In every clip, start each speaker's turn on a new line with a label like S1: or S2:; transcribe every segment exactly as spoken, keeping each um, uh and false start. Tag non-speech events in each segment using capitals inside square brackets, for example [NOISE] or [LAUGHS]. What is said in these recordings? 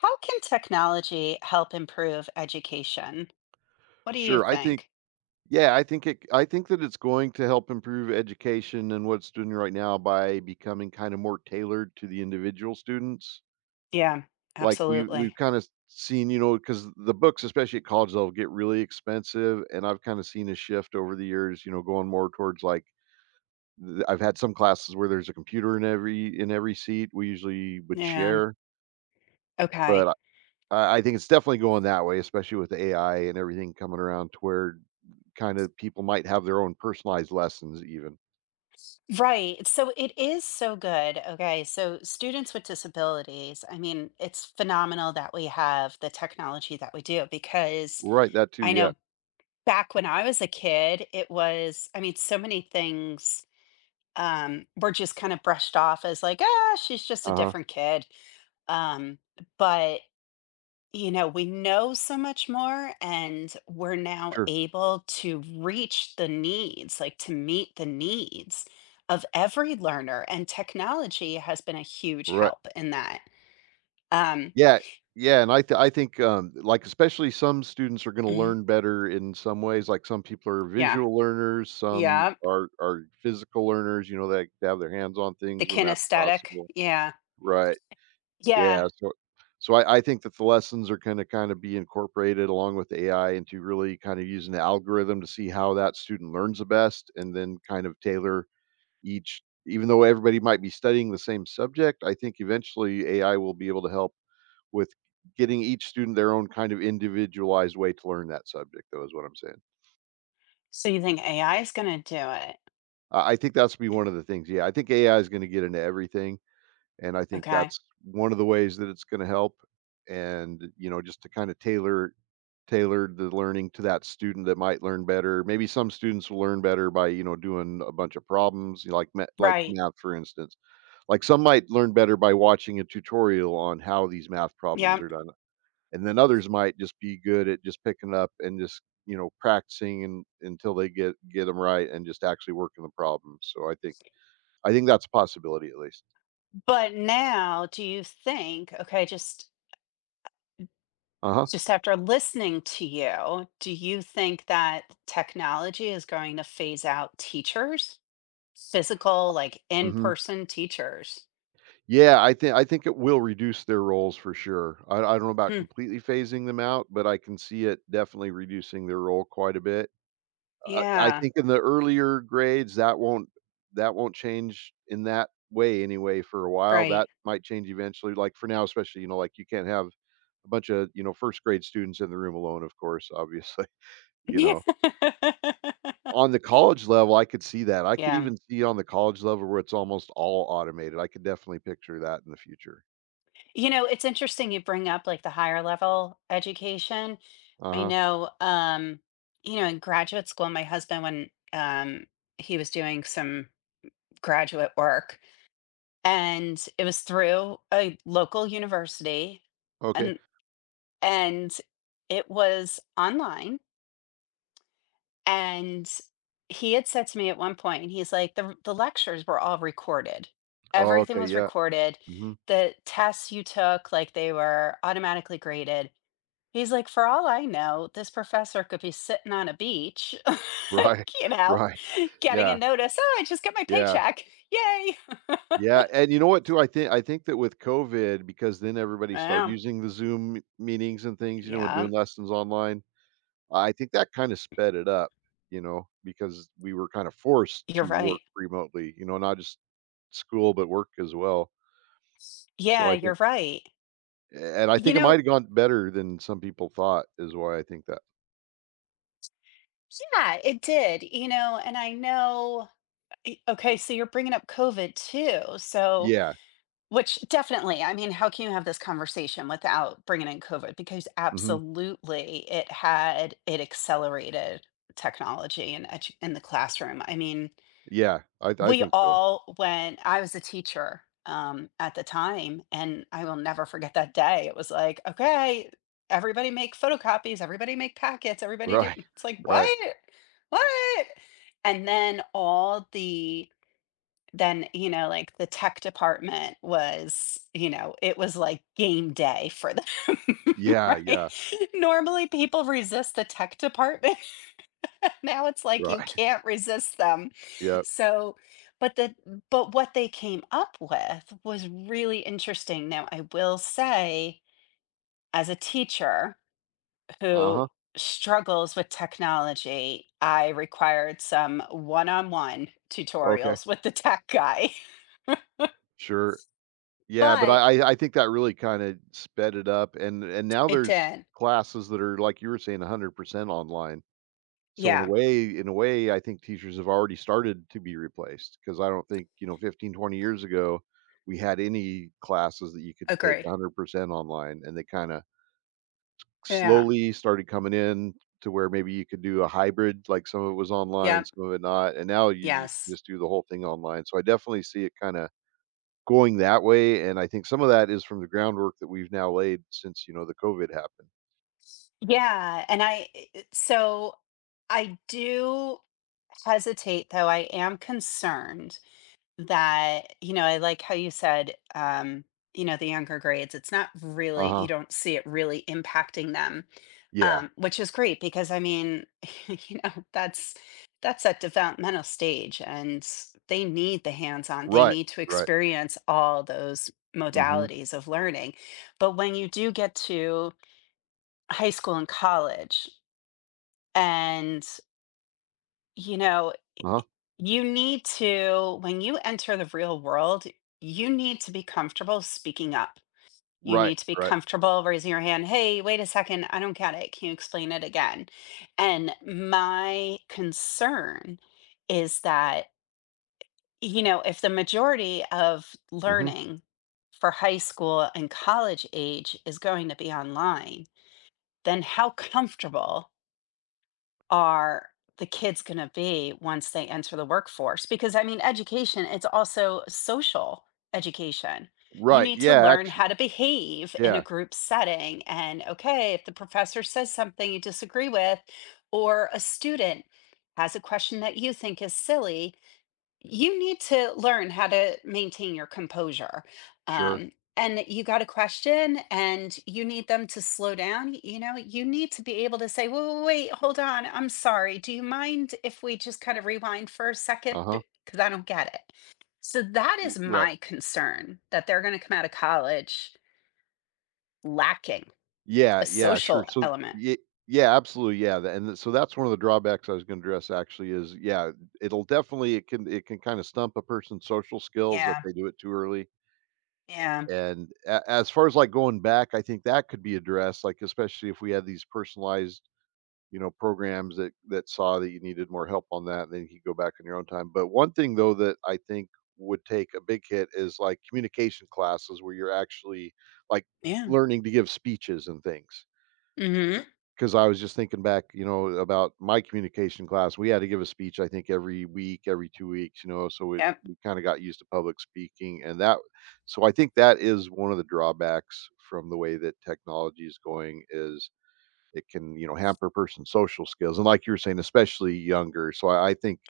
S1: How can technology help improve education? What do you
S2: Sure, I think
S1: think?
S2: yeah, I think it I think that it's going to help improve education and what it's doing right now by becoming kind of more tailored to the individual students.
S1: Yeah,
S2: Like we we've
S1: absolutely.
S2: kind of seen, you know, because the books, especially at college level, get really expensive, and I've kind of seen a shift over the years, you know, going more towards like th- I've had some classes where there's a computer in every in every seat. We usually would
S1: Yeah.
S2: share,
S1: Okay.
S2: but I, I think it's definitely going that way, especially with the A I and everything coming around to where kind of people might have their own personalized lessons even.
S1: Right. So it is so good. Okay. So students with disabilities, I mean, it's phenomenal that we have the technology that we do because
S2: Right, that too,
S1: I
S2: yeah.
S1: know back when I was a kid, it was, I mean, so many things um, were just kind of brushed off as like, ah, she's just a
S2: Uh-huh,
S1: different kid. Um, but you know, we know so much more and we're now
S2: sure.
S1: able to reach the needs, like to meet the needs of every learner. And technology has been a huge
S2: Right.
S1: help in that. Um,
S2: Yeah, yeah, and I th I think, um, like, especially some students are gonna
S1: mhm,
S2: learn better in some ways. Like, some people are
S1: Yeah,
S2: visual learners, some
S1: yeah,
S2: are are physical learners, you know, they they have their hands on
S1: the
S2: things when that's
S1: kinesthetic.
S2: possible.
S1: Yeah,
S2: Right,
S1: yeah.
S2: yeah, so so I I think that the lessons are gonna kinda be incorporated along with A I into really kind of using the algorithm to see how that student learns the best and then kind of tailor each Even though everybody might be studying the same subject, I think eventually A I will be able to help with getting each student their own kind of individualized way to learn that subject, though, is what I'm saying.
S1: So you think A I is going to do it?
S2: I I think that's be one of the things. Yeah, I think A I is going to get into everything, and I think
S1: Okay,
S2: that's one of the ways that it's going to help. And you know, just to kind of tailor tailor the learning to that student that might learn better. Maybe some students will learn better by you know doing a bunch of problems, you know, like ma- like
S1: right.
S2: math, for instance. Like, some might learn better by watching a tutorial on how these math problems
S1: Yeah.
S2: are done, and then others might just be good at just picking up and just, you know, practicing and until they get get them right and just actually working the problem. So I think I think that's a possibility at least.
S1: But now, do you think, okay, just
S2: Uh-huh.
S1: Just after listening to you, do you think that technology is going to phase out teachers? Physical, like
S2: Mhm.
S1: in-person teachers?
S2: Yeah, I think I think it will reduce their roles for sure. I I don't know about
S1: Hmm,
S2: completely phasing them out, but I can see it definitely reducing their role quite a bit. Uh, I
S1: yeah,
S2: think in the earlier grades, that won't that won't change in that way anyway for a while.
S1: right.
S2: That
S1: [LAUGHS]
S2: might change eventually. Like for now, especially, you know, like you can't have a bunch of, you know, first grade students in the room alone, of course, obviously, [LAUGHS] you
S1: Yeah.
S2: know. On the college level, I could see that. I could
S1: Yeah.
S2: even see on the college level where it's almost all automated. I could definitely picture that in the future.
S1: You know, it's interesting you bring up, like, the higher level education. I
S2: Uh-huh.
S1: know, um, you know, in graduate school, my husband, when, um, he was doing some graduate work, and it was through a local university
S2: Okay.
S1: and and it was online, and he had said to me at one point, he's like, the the lectures were all recorded,
S2: Oh,
S1: everything
S2: okay.
S1: was
S2: Yeah.
S1: recorded,
S2: Mhm.
S1: the tests you took, like they were automatically graded. He's like, for all I know, this professor could be sitting on a beach [LAUGHS] like
S2: Right.
S1: you
S2: [LAUGHS]
S1: know
S2: Right.
S1: getting a
S2: Yeah.
S1: notice, oh, I just got my
S2: Yeah.
S1: paycheck, yay. [LAUGHS]
S2: Yeah, and you know what too? I think I think that with COVID, because then everybody started
S1: Yeah,
S2: using the Zoom meetings and things, you know, and
S1: yeah,
S2: doing lessons online. I think that kind of sped it up, you know, because we were kind of forced
S1: you're
S2: to
S1: right.
S2: work remotely, you know, not just school but work as well. So
S1: Yeah,
S2: I think,
S1: you're right.
S2: and I
S1: You
S2: think it might
S1: know,
S2: have gone better than some people thought, is why I think that.
S1: yeah, it did, you know, and I know, i- okay, so you're bringing up COVID too. So,
S2: Yeah,
S1: which definitely, I mean, how can you have this conversation without bringing in COVID? Because
S2: hmm,
S1: absolutely, it had it accelerated technology and edu- in the classroom. I mean,
S2: yeah, I I
S1: we
S2: think so.
S1: all went. I was a teacher um at the time, and I will never forget that day. It was like, okay, everybody make photocopies, everybody make packets, everybody do,
S2: Right,
S1: it's like
S2: [LAUGHS]
S1: what,
S2: right.
S1: what? And then all the then, you know like the tech department was, you know it was like game day for them. [LAUGHS]
S2: Yeah,
S1: Right.
S2: yeah,
S1: Normally people resist the tech department, now it's like you
S2: right.
S1: can't resist them.
S2: [LAUGHS] Yep.
S1: So, but the but what they came up with was really interesting. Now, I will say, as a teacher
S2: Uh
S1: who
S2: huh.
S1: struggles with technology, I required some one-on-one
S2: Okay.
S1: tutorials with the tech guy. [LAUGHS]
S2: Sure. Yeah, but
S1: But
S2: I I I think that really kinda sped it up, and and now
S1: it
S2: there's
S1: did.
S2: classes that are, like you were saying, one hundred percent online. So in a
S1: Yeah,
S2: way in a way, I think teachers have already started to be replaced because I don't think, you know, fifteen, twenty years ago, we had any classes that you could take
S1: agree.
S2: one hundred percent online, and they kinda
S1: Yeah.
S2: slowly started coming in to where maybe you could do a hybrid, like some of it was online,
S1: Yep.
S2: some of it not, and now you
S1: Yes.
S2: just do the whole thing online. So I definitely see it kinda going that way, and I think some of that is from the groundwork that we've now laid since, you know, the COVID happened.
S1: Yeah, and I eh, so I do hesitate, though I am concerned that, you know, I like how you said, um, you know, the younger grades, it's not really, you
S2: Uh-huh.
S1: don't see it really impacting them,
S2: Yeah.
S1: um, which is great because I mean, [LAUGHS] you know, that's that's that developmental stage, and they need the hands-on, they
S2: Right,
S1: need to
S2: right.
S1: experience all those
S2: Mhm.
S1: modalities of learning. But when you do get to high school and college and you know
S2: Uh-huh.
S1: you need to, when you enter the real world, you need to be comfortable speaking up. You
S2: Right,
S1: need to be
S2: right.
S1: comfortable raising your hand. Hey, wait a second. I don't get it. Can you explain it again? And my concern is that, you know, if the majority of
S2: Mhm.
S1: learning for high school and college age is going to be online, then how comfortable are the kids going to be once they enter the workforce? Because I mean, education, it's also social education. You
S2: Right,
S1: need to
S2: yeah,
S1: learn
S2: actually
S1: how to behave in a
S2: yeah,
S1: group setting. And okay, if the professor says something you disagree with, or a student has a question that you think is silly, you need to learn how to maintain your composure.
S2: sure.
S1: Um, and you got a question and you need them to slow down. You know, you need to be able to say, "Whoa, whoa, wait, hold on. I'm sorry. Do you mind if we just kind of rewind for a second?
S2: Uh-huh.
S1: Because I don't get it." So that is
S2: Right.
S1: my concern, that they're going to come out of college lacking
S2: Yeah,
S1: a
S2: yeah, sure.
S1: social
S2: So
S1: element.
S2: yeah. Yeah, absolutely, yeah, tha and so that's one of the drawbacks I was gonna address actually is, yeah, it'll definitely it can it can kinda stump a person's social skills if
S1: Yeah.
S2: they do it too early.
S1: Yeah.
S2: And a as far as, like, going back, I think that could be addressed, like, especially if we had these personalized, you know, programs that that saw that you needed more help on that, and then you could go back on your own time. But one thing, though, that I think would take a big hit is, like, communication classes where you're actually, like,
S1: Yeah.
S2: learning to give speeches and things.
S1: Mm-hmm.
S2: 'Cause I was just thinking back, you know, about my communication class. We had to give a speech, I think, every week, every 2 weeks, you know, so we
S1: Yep.
S2: we kinda got used to public speaking. And that So I think that is one of the drawbacks from the way that technology is going is it can, you know, hamper a person's social skills, and like you were saying, especially younger, so I I think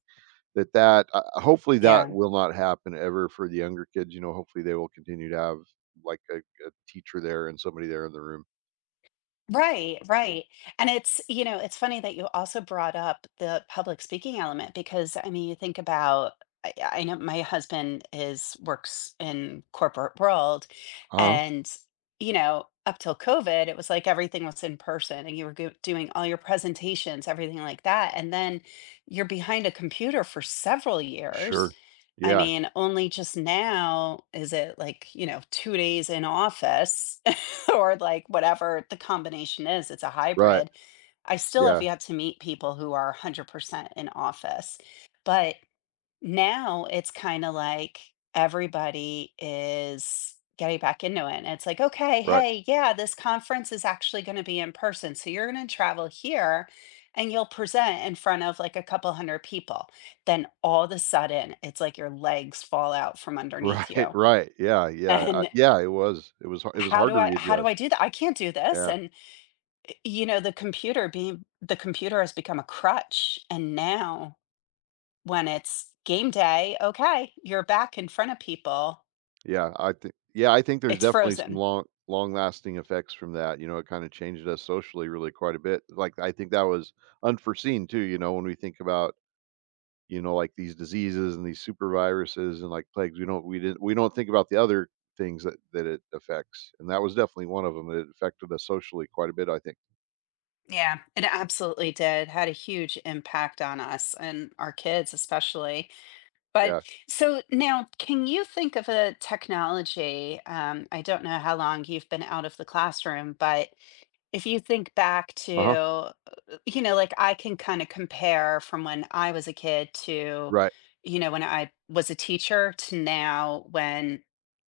S2: that that uh, hopefully, that
S1: Yeah.
S2: will not happen ever for the younger kids, you know, hopefully, they will continue to have, like, a a teacher there and somebody there in the room.
S1: Right, right. And it's, you know, it's funny that you also brought up the public speaking element because I mean, you think about. I, I know, my husband is works in corporate world,
S2: Uh-huh.
S1: and you know, up till COVID, it was like everything was in person and you were go- doing all your presentations, everything like that. And then you're behind a computer for several years.
S2: Sure.
S1: I
S2: Yeah.
S1: mean, only just now is it like, you know, two days in office, [LAUGHS] or like whatever the combination is, it's a
S2: Right.
S1: hybrid. I still have
S2: Yeah.
S1: yet to meet people who are one hundred percent in office. But now it's kind of like everybody is getting back into it. And it's like, okay,
S2: Right. [LAUGHS]
S1: hey, yeah, this conference is actually going to be in person. So you're going to travel here and you'll present in front of like a couple hundred people. Then all of a sudden, it's like your legs fall out from underneath
S2: Right.
S1: you.
S2: Right. Yeah. Yeah. I
S1: And
S2: yeah. It was. It was. It was
S1: how
S2: hard
S1: do
S2: to
S1: I how do
S2: readjust.
S1: I do that? I can't do this.
S2: Yeah.
S1: And you know, the computer being the computer has become a crutch, and now when it's game day, okay, you're back in front of people.
S2: Yeah. I think. Yeah. I think there's
S1: It's
S2: definitely some
S1: frozen.
S2: long, long-lasting effects from that. You know, it kind of changed us socially really quite a bit. Like I think that was unforeseen too. You know, when we think about you know like these diseases and these super viruses and like plagues, we don't we didn't we don't think about the other things that that it affects. And that was definitely one of them. It affected us socially quite a bit. I think.
S1: Yeah, it absolutely did. Had a huge impact on us and our kids especially. But
S2: Yeah.
S1: so now, can you think of a technology? Um, I don't know how long you've been out of the classroom, but If you think back to,
S2: Uh huh.
S1: uh, you know, like, I can kinda compare from when I was a kid to,
S2: Right.
S1: you know, when I was a teacher to now, when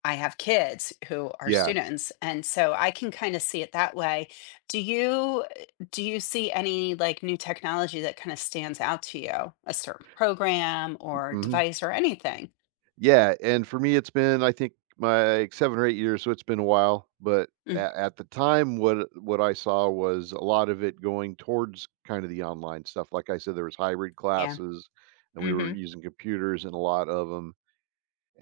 S1: I have kids who are
S2: Yeah.
S1: students, and so I can kinda see it that way. Do you do you see any, like, new technology that kinda stands out to you? A certain program or
S2: Mhm.
S1: device or anything?
S2: Yeah, and for me, it's been, I think, my, like, seven or eight years, so it's been a while, but
S1: Mm,
S2: at at the time, what what I saw was a lot of it going towards kinda the online stuff, like I said, there was hybrid
S1: yeah.
S2: classes, and we were
S1: Mhm.
S2: using computers in a lot of them.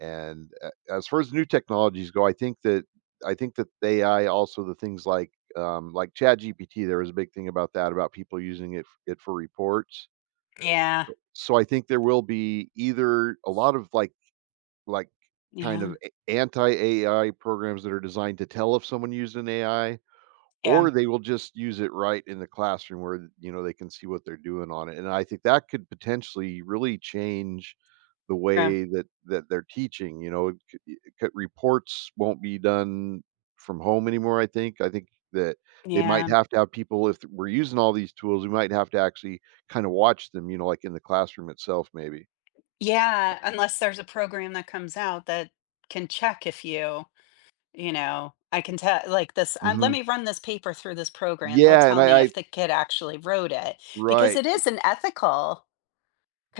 S2: And a as far as new technologies go, I think that I think that A I also the things like, um, like chat G P T, there was a big thing about that, about people using it f it for reports.
S1: Yeah.
S2: So I think there will be either a lot of, like, like kind
S1: Yeah.
S2: of anti-A I programs that are designed to tell if someone used an A I,
S1: Yeah.
S2: or they will just use it right in the classroom where you know they can see what they're doing on it. And I think that could potentially really change the
S1: True.
S2: way that that they're teaching. You know, c- c- reports won't be done from home anymore. I think. I think that they might
S1: Yeah.
S2: have to have people if we're using all these tools we might have to actually kind of watch them, you know, like in the classroom itself maybe.
S1: Yeah, unless there's a program that comes out that can check if you, you know, I can tell like this, uh, let
S2: Hmm,
S1: me run this paper through this program. They'll
S2: yeah. and
S1: tell me
S2: I I
S1: if the kid actually wrote it, because
S2: Right.
S1: it is an ethical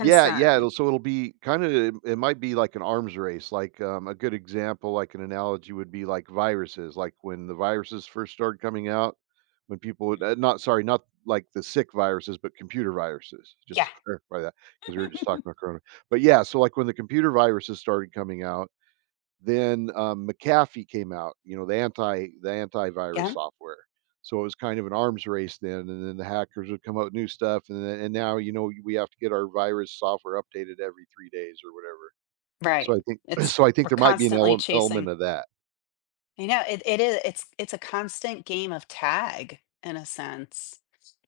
S2: Yeah, yeah, it'll so it'll be kinda it it might be like an arms race, like, um, a good example, like an analogy would be like viruses, like when the viruses first started coming out, when people would
S1: Mhm.
S2: uh, not, sorry, not like the sick viruses, but computer viruses, just
S1: Yeah.
S2: to clarify that, because we were just talking
S1: [LAUGHS]
S2: about corona. But yeah, so like when the computer viruses started coming out, then, um, McAfee came out, you know, the anti the antivirus
S1: Yeah,
S2: software. So it was kind of an arms race then, and then the hackers would come out with new stuff, and then and now, you know, we have to get our virus software updated every three days or whatever.
S1: right.
S2: So I think [CLEARS THROAT]
S1: It's
S2: so I think
S1: We're
S2: there might be an
S1: constantly
S2: ele element
S1: chasing.
S2: of that.
S1: You know, it, it is it's it's a constant game of tag in a sense.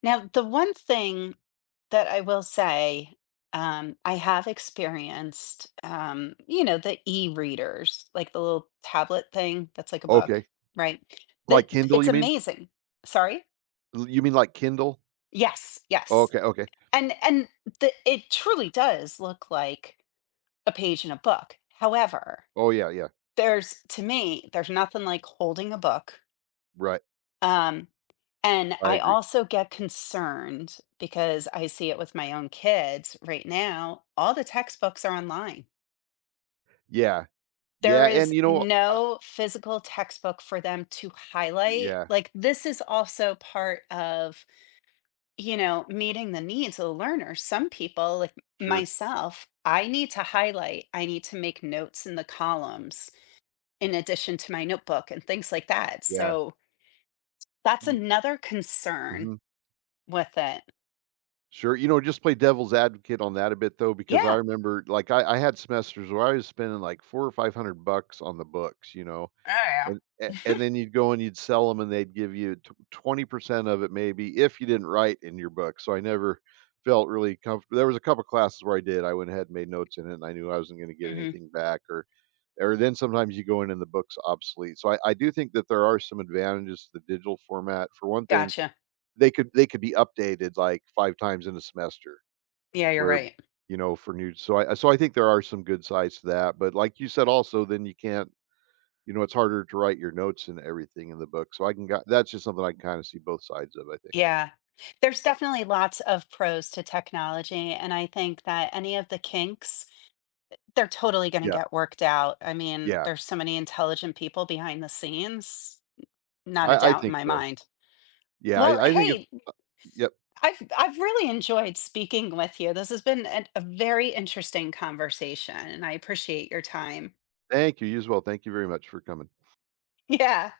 S1: Now, the one thing that I will say, um, I have experienced, um, you know, the e-readers, like the little tablet thing that's like a book,
S2: Okay.
S1: right?
S2: Like
S1: That
S2: Kindle,
S1: it's
S2: you mean?
S1: amazing. Sorry?
S2: L You mean like Kindle?
S1: Yes, yes.
S2: Okay, okay.
S1: And and the, it truly does look like a page in a book. However,
S2: Oh, yeah, yeah.
S1: there's to me, there's nothing like holding a book.
S2: Right.
S1: Um, and
S2: I
S1: I
S2: agree.
S1: also get concerned because I see it with my own kids right now. All the textbooks are online.
S2: Yeah.
S1: There
S2: Yeah. and
S1: is
S2: you know, uh
S1: no physical textbook for them to highlight.
S2: Yeah.
S1: Like, this is also part of, you know, meeting the needs of the learner. Some people, like
S2: Sure.
S1: myself, I need to highlight, I need to make notes in the columns in addition to my notebook and things like that.
S2: Yeah.
S1: So that's
S2: Ye
S1: another concern
S2: Mhm.
S1: with it.
S2: Sure, you know, just play devil's advocate on that a bit though, because I
S1: Yeah.
S2: remember, like, I I had semesters where I was spending like four or five hundred bucks on the books, you know,
S1: Oh, yeah.
S2: and a and
S1: [LAUGHS]
S2: then you'd go and you'd sell sell them, and they'd give you twenty percent of it maybe if you didn't write in your book, so I never felt really comfortable. There was a couple classes where I did, I went ahead and made notes in it and I knew I wasn't gonna get
S1: Mhm.
S2: anything back or or then sometimes you go in and the book's obsolete, so I I do think that there are some advantages to the digital format. For one thing,
S1: Gotcha.
S2: they could they could be updated like five times in a semester.
S1: Yeah, you're
S2: Where,
S1: right.
S2: you know, for new so I so I think there are some good sides to that, but like you said also, then you can't you know, it's harder to write your notes and everything in the book, so I can got that's just something I can kinda see both sides of, I think.
S1: Yeah. There's definitely lots of pros to technology, and I think that any of the kinks, they're totally gonna
S2: Yeah,
S1: get worked out. I mean,
S2: yeah.
S1: there's so many intelligent people behind the scenes. Not a
S2: I I
S1: doubt in
S2: think
S1: my
S2: so.
S1: mind.
S2: Yeah,
S1: Well,
S2: I I think it's
S1: hey,
S2: yep.
S1: I've I've really enjoyed speaking with you. This has been an a very interesting conversation, and I appreciate your time.
S2: Thank you, you as well. Thank you very much for coming.
S1: Yeah.